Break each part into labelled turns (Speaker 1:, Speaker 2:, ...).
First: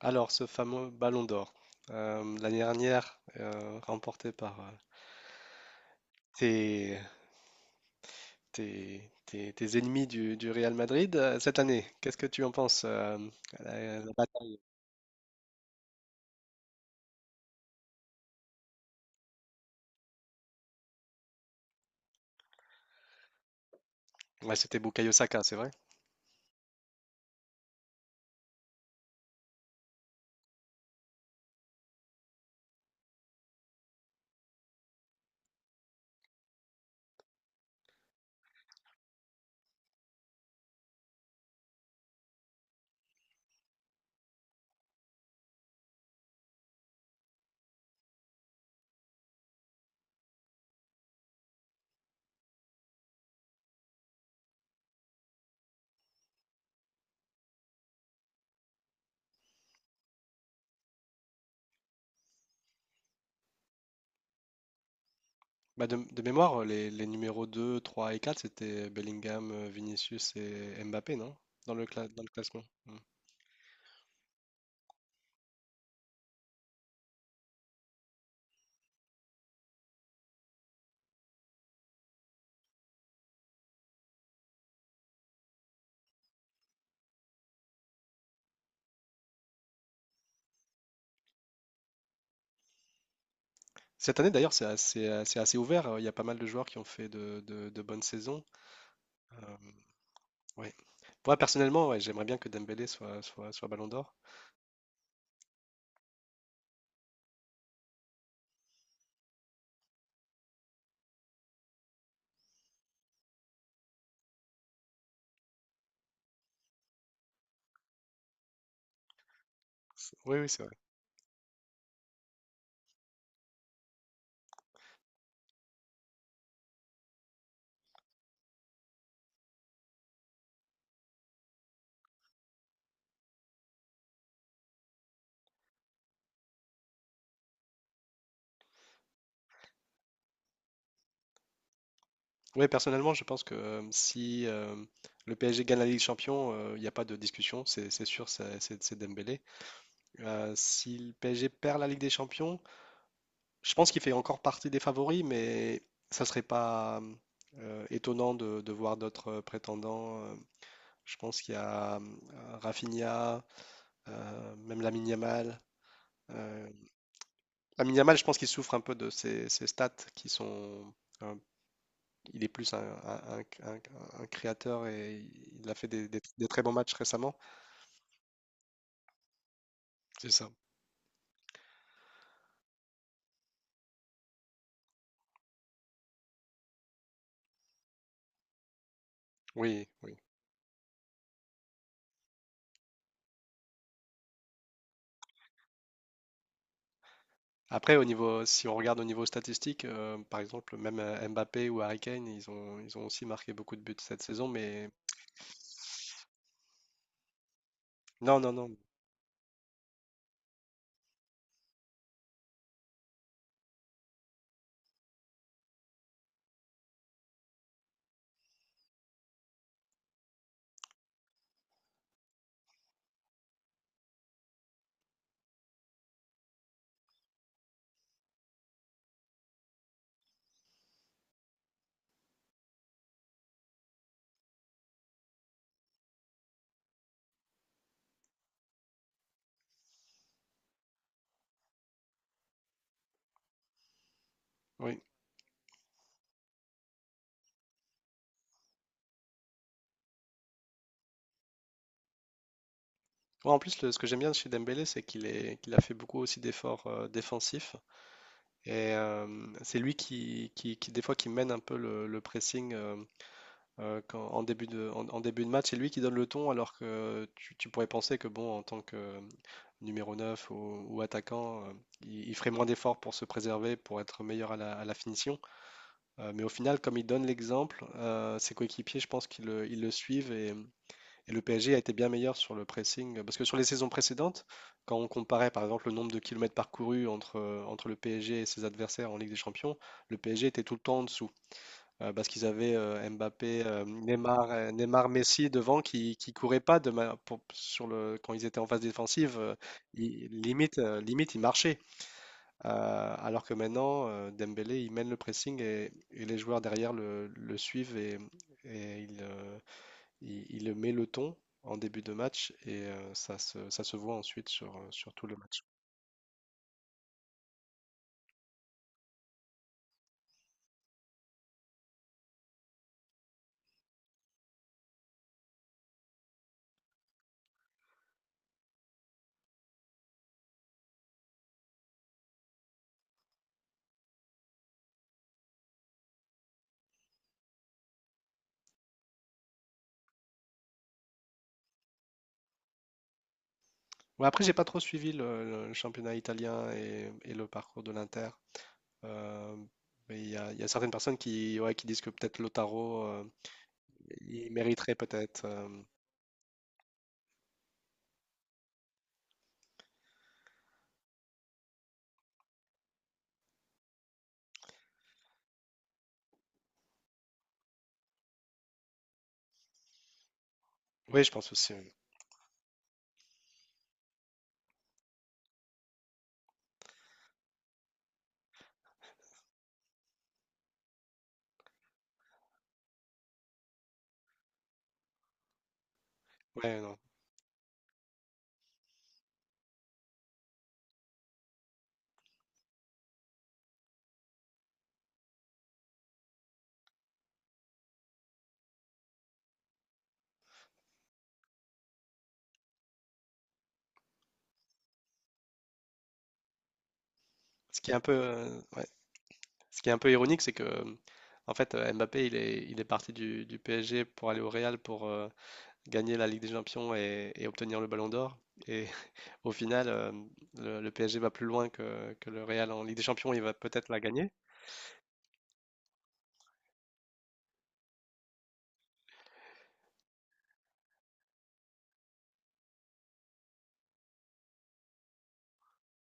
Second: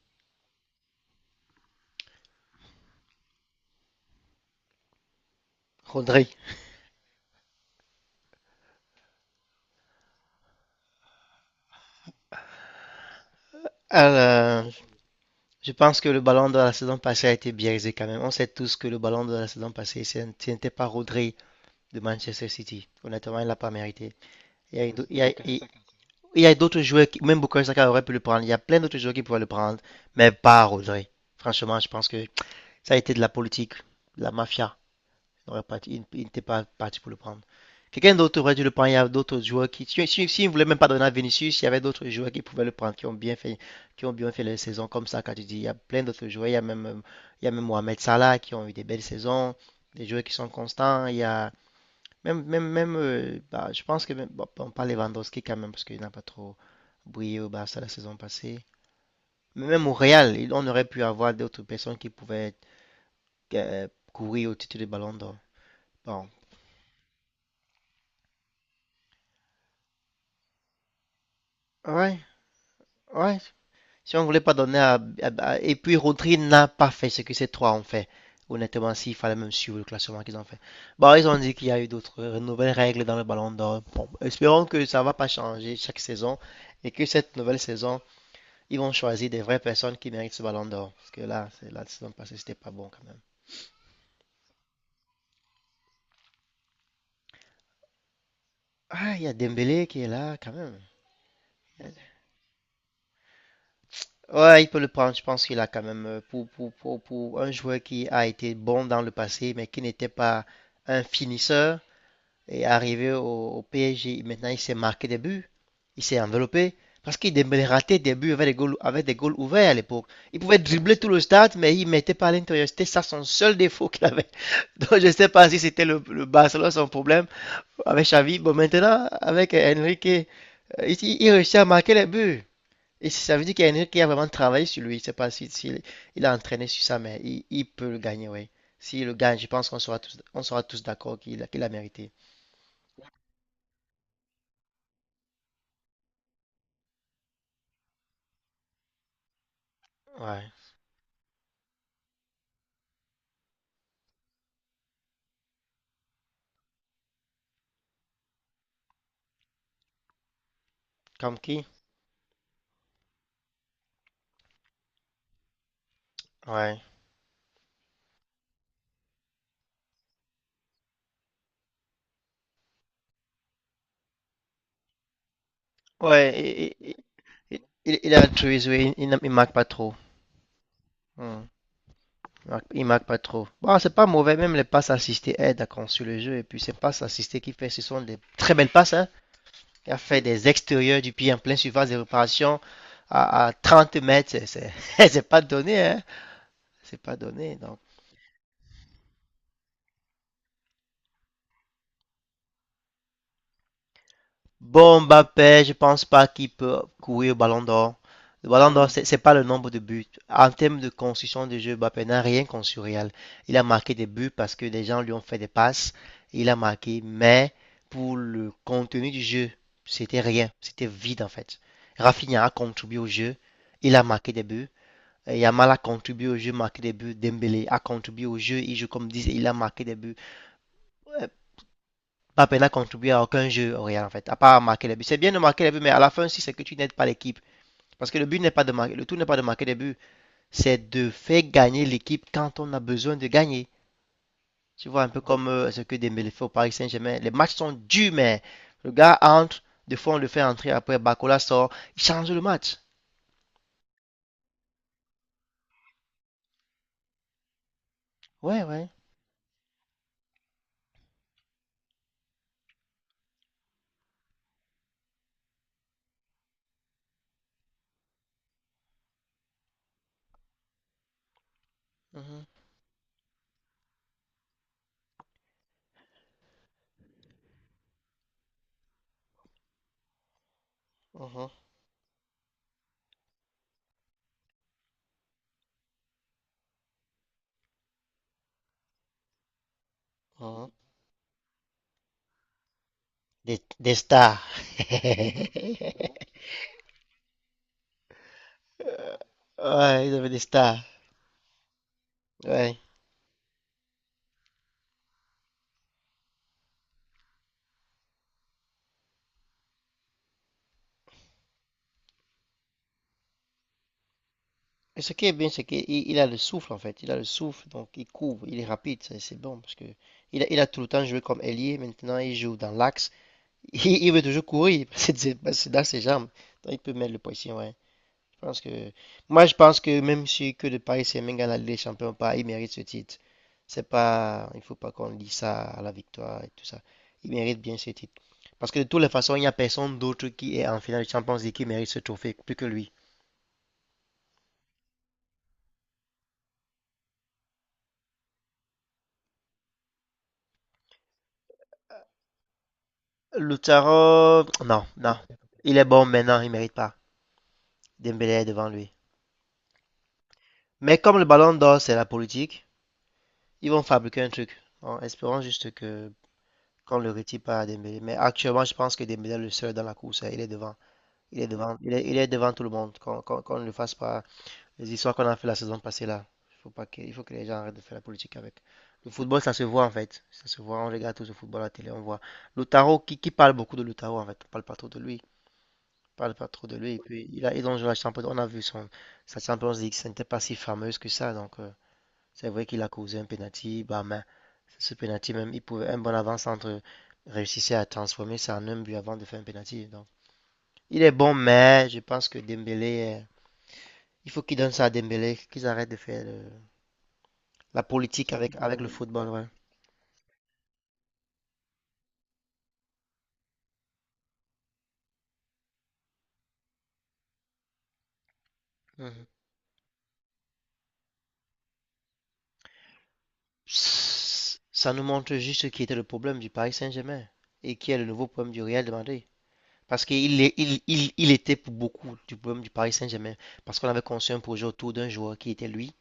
Speaker 1: Alors, ce fameux Ballon d'Or, l'année dernière, remporté par
Speaker 2: Rodri.
Speaker 1: tes, tes ennemis du Real Madrid, cette année, qu'est-ce que tu en penses la bataille?
Speaker 2: Alors, je pense que le ballon de la saison passée a été biaisé quand même. On sait tous que le ballon de la saison passée, ce n'était pas Rodri de Manchester City. Honnêtement, il ne l'a pas mérité.
Speaker 1: Ouais,
Speaker 2: Il
Speaker 1: c'était
Speaker 2: y a,
Speaker 1: Bukayo
Speaker 2: il y a-
Speaker 1: Saka, c'est
Speaker 2: il-
Speaker 1: vrai?
Speaker 2: il y a d'autres joueurs, qui, même Bukayo Saka aurait pu le prendre. Il y a plein d'autres joueurs qui pouvaient le prendre, mais pas Rodri. Franchement, je pense que ça a été de la politique, de la mafia. N'aurait pas- Il n'était pas parti pour le prendre. Quelqu'un d'autre aurait dû le prendre. Il y a d'autres joueurs qui. Si il ne voulait même pas donner à Vinicius, il y avait d'autres joueurs qui pouvaient le prendre, qui ont bien fait les saisons comme ça. Quand tu dis, il y a plein d'autres joueurs. Il y a même, il y a même Mohamed Salah qui ont eu des belles saisons, des joueurs qui sont constants. Il y a même bah, je pense que même, bon, on parle Lewandowski quand même parce qu'il n'a pas trop brillé au Barça la saison passée. Mais même au Real, on aurait pu avoir d'autres personnes qui pouvaient euh, courir au titre de Ballon d'Or.
Speaker 1: Bah, de
Speaker 2: Bon,
Speaker 1: mémoire, les numéros 2 3 et 4 c'était Bellingham, Vinicius et Mbappé, non? Dans le
Speaker 2: ouais.
Speaker 1: dans le classement. Hmm.
Speaker 2: Ouais, si on voulait pas donner à- Et puis Rodri n'a pas fait ce que ces trois ont fait. Honnêtement, s'il fallait même suivre le classement qu'ils ont fait. Bon, ils ont dit qu'il y a eu d'autres nouvelles règles dans le ballon d'or. Bon, espérons que ça va pas changer chaque saison et que cette nouvelle saison, ils vont choisir des vraies personnes qui méritent ce ballon d'or. Parce que là, c'est la saison passée, c'était pas bon quand même.
Speaker 1: Cette année d'ailleurs, c'est assez ouvert, il y a pas mal de joueurs qui ont fait de bonnes saisons.
Speaker 2: Ah, il y a
Speaker 1: Hem,
Speaker 2: Dembélé qui est là quand
Speaker 1: ouais.
Speaker 2: même.
Speaker 1: Moi personnellement, ouais, j'aimerais bien que Dembélé soit Ballon d'or.
Speaker 2: Ouais, il peut le prendre. Je pense qu'il a quand même pour un joueur qui a été bon dans le passé, mais qui n'était pas un finisseur. Est arrivé au PSG. Maintenant, il s'est marqué des buts. Il s'est enveloppé. Parce qu'il Dembélé ratait des buts avec des goals ouverts à l'époque.
Speaker 1: C oui,
Speaker 2: Il
Speaker 1: oui,
Speaker 2: pouvait
Speaker 1: c'est vrai.
Speaker 2: dribbler tout le stade, mais il ne mettait pas à l'intérieur. C'était ça son seul défaut qu'il avait. Donc je ne sais pas si c'était le Barcelone son problème avec Xavi. Bon, maintenant, avec Enrique, il réussit à marquer les buts. Et ça veut dire qu'Enrique a vraiment travaillé sur lui. Je ne sais pas s'il si, si il a entraîné sur ça, mais il peut le gagner, oui. S'il le gagne, je pense qu'on sera tous d'accord qu'il qu a mérité.
Speaker 1: Oui, personnellement, je pense que, hem, si, hem, le PSG gagne la Ligue des champions, il y a pas de discussion, c'est sûr, c'est Dembélé.
Speaker 2: Ouais.
Speaker 1: Si le PSG perd la Ligue des champions, je pense qu'il fait encore partie des favoris, mais ça serait pas, étonnant de voir d'autres, prétendants, hem. Je
Speaker 2: Comme
Speaker 1: pense qu'il y
Speaker 2: qui?
Speaker 1: a, Rafinha, même la Yamal. Euh,
Speaker 2: Ouais.
Speaker 1: Lamine Yamal, je pense qu'il souffre un peu de ses stats qui sont. euh, il est plus un un créateur et il a fait des très bons
Speaker 2: Ouais, il,
Speaker 1: matchs
Speaker 2: il,
Speaker 1: récemment.
Speaker 2: il- il a altruiste, oui, il marque pas trop.
Speaker 1: C'est ça.
Speaker 2: Hmm. Il marque pas trop. Bon, c'est pas mauvais, même les passes assistées aident à construire le jeu. Et puis, ces passes assistées qu'il fait, ce sont des très belles passes, hein.
Speaker 1: Oui,
Speaker 2: Il a
Speaker 1: oui.
Speaker 2: fait des extérieurs du pied en plein surface de réparation à 30 mètres. C'est pas donné, hein. C'est pas donné. Donc,
Speaker 1: Après, au niveau, si on regarde au niveau statistique, par exemple, même Mbappé ou Harry Kane, ils ont aussi marqué beaucoup de buts cette saison, mais
Speaker 2: bon, Mbappé, je pense pas qu'il peut courir au Ballon d'Or.
Speaker 1: non,
Speaker 2: Le
Speaker 1: non,
Speaker 2: Ballon
Speaker 1: non.
Speaker 2: d'Or, c'est pas le nombre de buts. En termes de construction de jeu, Mbappé n'a rien construit. Réel. Il a marqué des buts parce que des gens lui ont fait des passes. Il a marqué, mais pour le contenu du jeu, c'était rien. C'était vide en fait. Rafinha a contribué au jeu. Il a marqué des buts. Et Yamal a contribué au jeu, marqué des buts. Dembélé a contribué au jeu. Il joue comme disent, il a marqué des buts. Euh, Mbappé n'a contribué à aucun jeu au Real en fait, à part marquer les buts. C'est bien de marquer les buts, mais à la fin si c'est que tu n'aides pas l'équipe. Parce que le but n'est pas de marquer, le tout n'est pas de marquer des buts, c'est de faire gagner l'équipe quand on a besoin de gagner. Tu
Speaker 1: Oui.
Speaker 2: vois, un peu comme ce que Dembélé fait au Paris Saint-Germain. Les matchs sont durs, mais le gars entre, des fois on le fait entrer, après Bacola sort, il change le match.
Speaker 1: Ouais, en plus, ce que j'aime bien chez Dembélé, qu'il a fait beaucoup aussi d'efforts défensifs.
Speaker 2: Ouais, ouais.
Speaker 1: Et c'est lui qui, des fois, qui mène un peu le pressing en début en, en début de match. C'est lui qui donne le ton, alors que tu pourrais penser que, bon, en tant que numéro 9 ou attaquant, il
Speaker 2: Mhm,
Speaker 1: ferait moins d'efforts pour se préserver, pour être meilleur à à la finition. Mais au final, comme il donne l'exemple, ses coéquipiers, je pense qu'ils ils le suivent et le
Speaker 2: mhm,
Speaker 1: PSG a été bien meilleur sur le pressing. Euh, parce que sur les saisons précédentes, quand on comparait par exemple le nombre de kilomètres parcourus entre, entre le PSG et ses adversaires en Ligue des Champions, le PSG était
Speaker 2: mhm.
Speaker 1: tout le temps en dessous. Parce qu'ils avaient
Speaker 2: Des,
Speaker 1: Mbappé,
Speaker 2: des stars.
Speaker 1: Neymar, Messi devant qui couraient pas de ma- pour- sur le, quand ils étaient en phase défensive.
Speaker 2: Ouais, ils avaient des stars.
Speaker 1: Limite, ils marchaient.
Speaker 2: Ouais.
Speaker 1: Alors que maintenant, Dembélé, il mène le pressing et les joueurs derrière le suivent et ils, il met le ton en début de match et ça se voit ensuite sur,
Speaker 2: Et
Speaker 1: sur
Speaker 2: ce qui
Speaker 1: tout
Speaker 2: est
Speaker 1: le
Speaker 2: bien,
Speaker 1: match.
Speaker 2: c'est qu'il il a le souffle en fait. Il a le souffle, donc il couvre, il est rapide, ça, c'est bon parce que il a tout le temps joué comme ailier. Maintenant, il joue dans l'axe. Il veut toujours courir, c'est dans ses jambes. Donc, il peut mettre le poisson, ouais. Je pense que moi, je pense que même si que de Paris Saint-Germain gagne la Champions ou pas, il mérite ce titre. C'est pas, il faut pas qu'on dise ça à la victoire et tout ça. Il mérite bien ce titre. Parce que de toutes les façons, il n'y a personne d'autre qui est en finale de Champions League qui mérite ce trophée plus que lui.
Speaker 1: Ouais, après, j'ai pas trop suivi le championnat italien et le parcours de l'Inter. Euh, mais il y a certaines personnes qui, ouais, qui disent que peut-être Lautaro,
Speaker 2: Lautaro,
Speaker 1: il
Speaker 2: non,
Speaker 1: mériterait
Speaker 2: non.
Speaker 1: peut-être. Euh,
Speaker 2: Il est bon, maintenant, il mérite pas. Dembélé est devant lui. Mais comme le ballon d'or, c'est la politique, ils vont fabriquer un truc. En espérant juste que qu'on le retire pas à Dembélé. Mais actuellement, je pense que Dembélé est le seul dans la course. Hein. Il est devant.
Speaker 1: oui, je
Speaker 2: Il est
Speaker 1: pense aussi.
Speaker 2: devant.
Speaker 1: Oui.
Speaker 2: Il est devant tout le monde. Qu'on ne le fasse pas. Les histoires qu'on a fait la saison passée là. Faut pas que, il faut que les gens arrêtent de faire la politique avec. Le football, ça se voit en fait. Ça se voit. On regarde tous le football à la télé, on voit. Lautaro, qui parle beaucoup de Lautaro en fait. On parle pas trop de lui. Parle pas trop de
Speaker 1: Ouais,
Speaker 2: lui.
Speaker 1: non.
Speaker 2: Et puis, il donc, la peu, on a vu son, sa Champions League, ce n'était pas si fameuse que ça. Donc, c'est vrai qu'il a causé un penalty. Bah, mais ce penalty, même, il pouvait, un bon avant-centre réussissait à transformer ça en un but avant de faire un penalty. Donc, il est bon, mais je pense que Dembélé, il faut qu'il donne ça à Dembélé, qu'ils arrêtent de faire
Speaker 1: Ce
Speaker 2: la
Speaker 1: qui est un peu,
Speaker 2: politique avec
Speaker 1: ouais.
Speaker 2: le football. Ouais.
Speaker 1: Ce qui est un peu ironique, c'est que en fait, Mbappé, il est parti du PSG pour aller au Real pour gagner la Ligue des Champions et obtenir le Ballon d'Or. Et
Speaker 2: Mhm.
Speaker 1: au final, le PSG va plus loin que le Real en Ligue des Champions, il va peut-être la gagner.
Speaker 2: Ça nous montre juste ce qui était le problème du Paris Saint-Germain et qui est le nouveau problème du Real de Madrid. Parce qu'il est- il était pour beaucoup du problème du Paris Saint-Germain. Parce qu'on avait conçu un projet autour d'un joueur qui était lui.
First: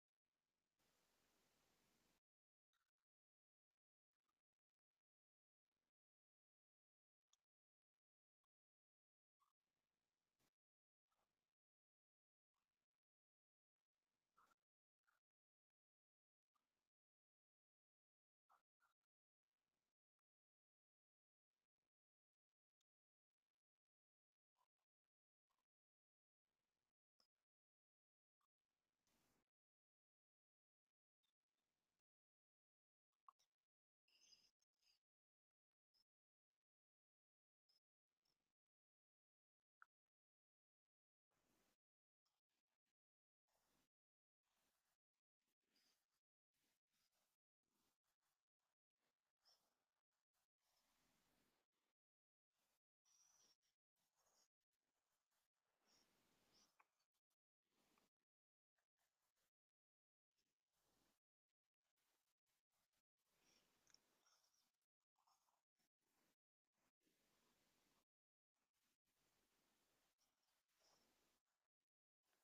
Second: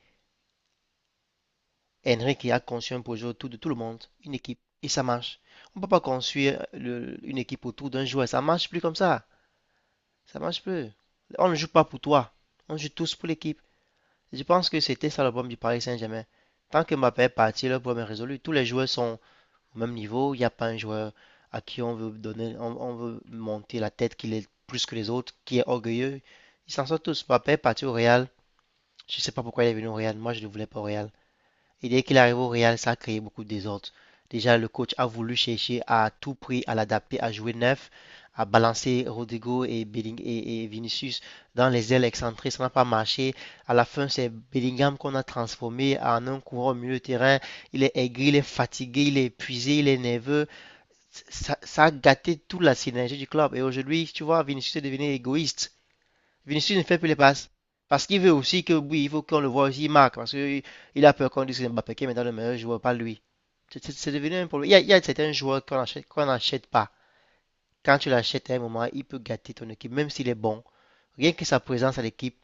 Speaker 2: Henrik a conçu un projet autour de tout le monde, une équipe. Et ça marche. On ne peut pas construire une équipe autour d'un joueur. Ça marche plus comme ça. Ça marche plus. On ne joue pas pour toi. On joue tous pour l'équipe. Je pense que c'était ça le problème du Paris Saint-Germain. Tant que Mbappé est parti, le problème est résolu. Tous les joueurs sont, au même niveau. Il n'y a pas un joueur à qui on veut donner, on veut monter la tête qu'il est plus que les autres, qui est orgueilleux. Ils s'en sortent tous. Mbappé est parti au Real. Je ne sais pas pourquoi il est venu au Real. Moi, je ne le voulais pas au Real. Et dès qu'il arrive au Real, ça a créé beaucoup de désordre. Déjà, le coach a voulu chercher à tout prix à l'adapter, à jouer neuf, à balancer Rodrigo et, Belling et Vinicius dans les ailes excentrées. Ça n'a pas marché. À la fin, c'est Bellingham qu'on a transformé en un coureur au milieu de terrain. Il est aigri, il est fatigué, il est épuisé, il est nerveux. Ça a gâté toute la synergie du club. Et aujourd'hui, tu vois, Vinicius est devenu égoïste. Vinicius ne fait plus les passes. Parce qu'il veut aussi que, oui, il faut qu'on le voit aussi, il marque. Parce qu'il a peur qu'on dise que Mbappé qui est maintenant le meilleur joueur, pas lui. C'est devenu un problème. Il y a certains joueurs qu'on n'achète pas. Quand tu l'achètes à un moment, il peut gâter ton équipe, même s'il est bon. Rien que sa présence à l'équipe,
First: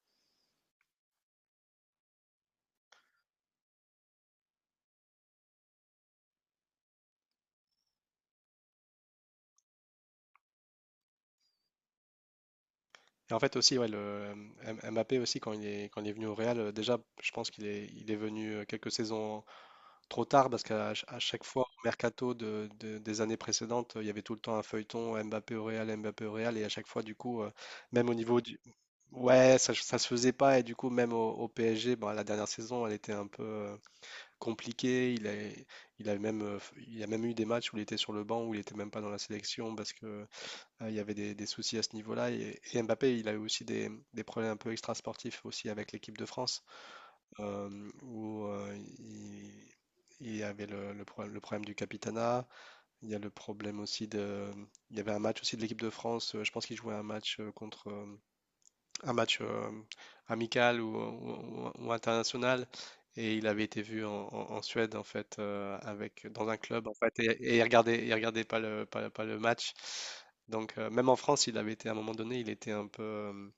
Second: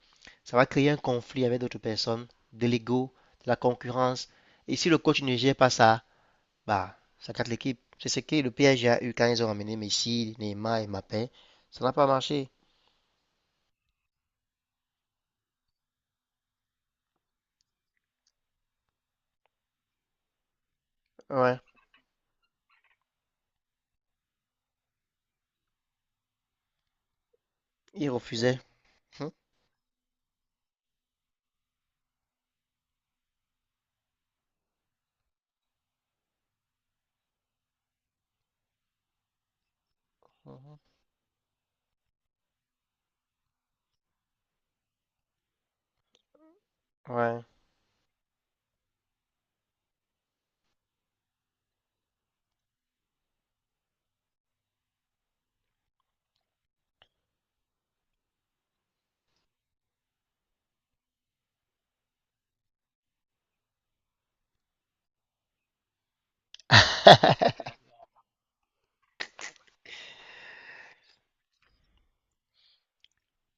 Speaker 2: ça va créer un conflit avec d'autres personnes, de l'ego, de la concurrence. Et si le coach ne gère pas ça, bah, ça gâte l'équipe. C'est ce que le PSG a eu quand ils ont ramené Messi, Neymar et Mbappé. Ça n'a pas marché.
Speaker 1: Et en fait aussi, ouais, le Mbappé aussi, quand il est venu au Real, déjà, je pense il est venu quelques saisons trop tard parce à chaque
Speaker 2: Ouais,
Speaker 1: fois, au mercato des années précédentes, il y avait tout le temps un feuilleton Mbappé au Real, et à chaque fois, du coup, même
Speaker 2: ils
Speaker 1: au niveau du...
Speaker 2: refusaient. Hum,
Speaker 1: Ouais, ça se faisait pas, et du coup, même au PSG, bon, la dernière saison, elle était un peu... compliqué. Il a même, il a même eu des matchs où il était sur le banc, où il était même pas dans la sélection parce que
Speaker 2: mhm.
Speaker 1: il y avait des soucis à ce niveau-là. Et Mbappé, il a eu aussi des problèmes un peu extrasportifs aussi avec l'équipe de France,
Speaker 2: Ouais.
Speaker 1: où il y avait le problème du capitanat. Il y a le problème aussi de, il y avait un match aussi de l'équipe de France. Euh, je pense qu'il jouait un match contre un match amical ou international. Et il avait été vu en Suède, en fait, avec, dans un club, en fait, et il regardait pas le match. Donc, même en France, il avait été, à un moment donné, il était un peu, euh,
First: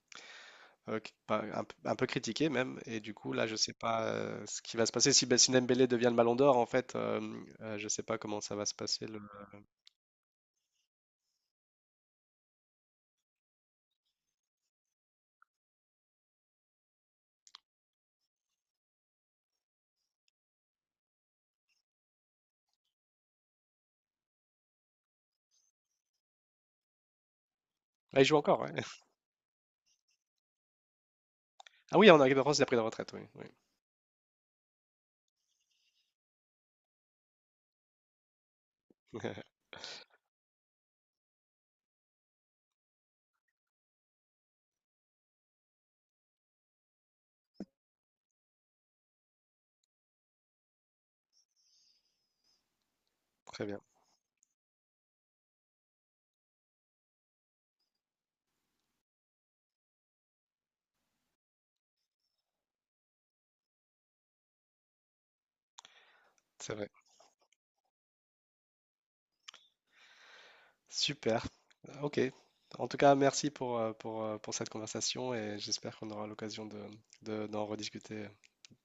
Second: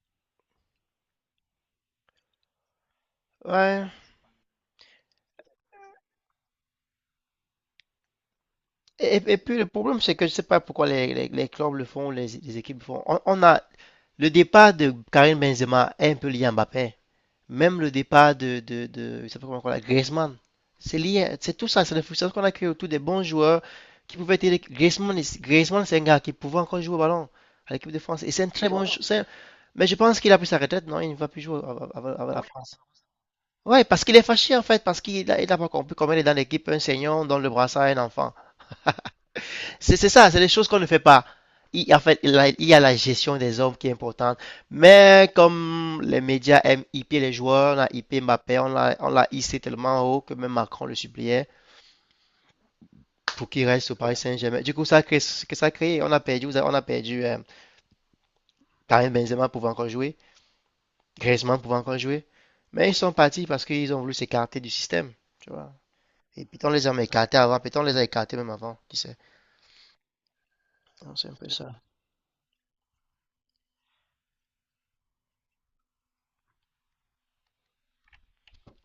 Speaker 1: euh, qui- pas- un, p- un peu critiqué, même. Et du coup, là, je sais
Speaker 2: Ouais.
Speaker 1: pas ce qui va se passer. Si, si Dembélé devient le Ballon d'Or, en fait, je sais pas comment ça va se passer.
Speaker 2: Et,
Speaker 1: Le-
Speaker 2: et- et puis le problème, c'est que je sais pas pourquoi les clubs le font, les équipes le font. On a le départ de Karim Benzema est un peu lié à Mbappé. Même le départ de il s'appelle comment encore Griezmann. C'est lié, c'est tout ça, c'est la frustration qu'on a créée autour des bons joueurs qui pouvaient être. Griezmann c'est un gars qui pouvait encore jouer au ballon à l'équipe de
Speaker 1: ah,
Speaker 2: France.
Speaker 1: il
Speaker 2: Et
Speaker 1: joue
Speaker 2: c'est un
Speaker 1: encore,
Speaker 2: très
Speaker 1: ouais.
Speaker 2: bon jou- Mais je pense qu'il a pris sa retraite, non? Il ne va plus jouer av-
Speaker 1: Ah oui, en
Speaker 2: avec
Speaker 1: équipe de
Speaker 2: la
Speaker 1: France, il a pris
Speaker 2: France.
Speaker 1: la retraite, oui. Oui.
Speaker 2: Ouais, parce qu'il est fâché en fait, parce qu'il a pas compris comment il est dans l'équipe, un senior, dans le brassard, un enfant. C'est ça, c'est les choses qu'on ne fait pas. En fait, la gestion des hommes qui est importante. Mais comme les médias aiment hyper les joueurs, on a hyper Mbappé, on l'a hissé tellement haut que même Macron le suppliait pour
Speaker 1: Très
Speaker 2: qu'il
Speaker 1: bien,
Speaker 2: reste au Paris Saint-Germain. Du coup, ça a créé, que ça a on a perdu Karim Benzema pouvait encore jouer, Griezmann pouvait encore jouer. Mais ils sont partis parce qu'ils ont voulu s'écarter du système, tu vois. Et puis on
Speaker 1: c'est
Speaker 2: les
Speaker 1: vrai.
Speaker 2: a écartés avant, puis on les a écartés même avant, tu sais. C'est un
Speaker 1: Super.
Speaker 2: peu ça.
Speaker 1: Ok. En tout cas, merci pour cette conversation et j'espère qu'on aura l'occasion de, d'en rediscuter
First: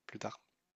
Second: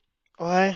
Speaker 1: plus tard.
Speaker 2: Ouais.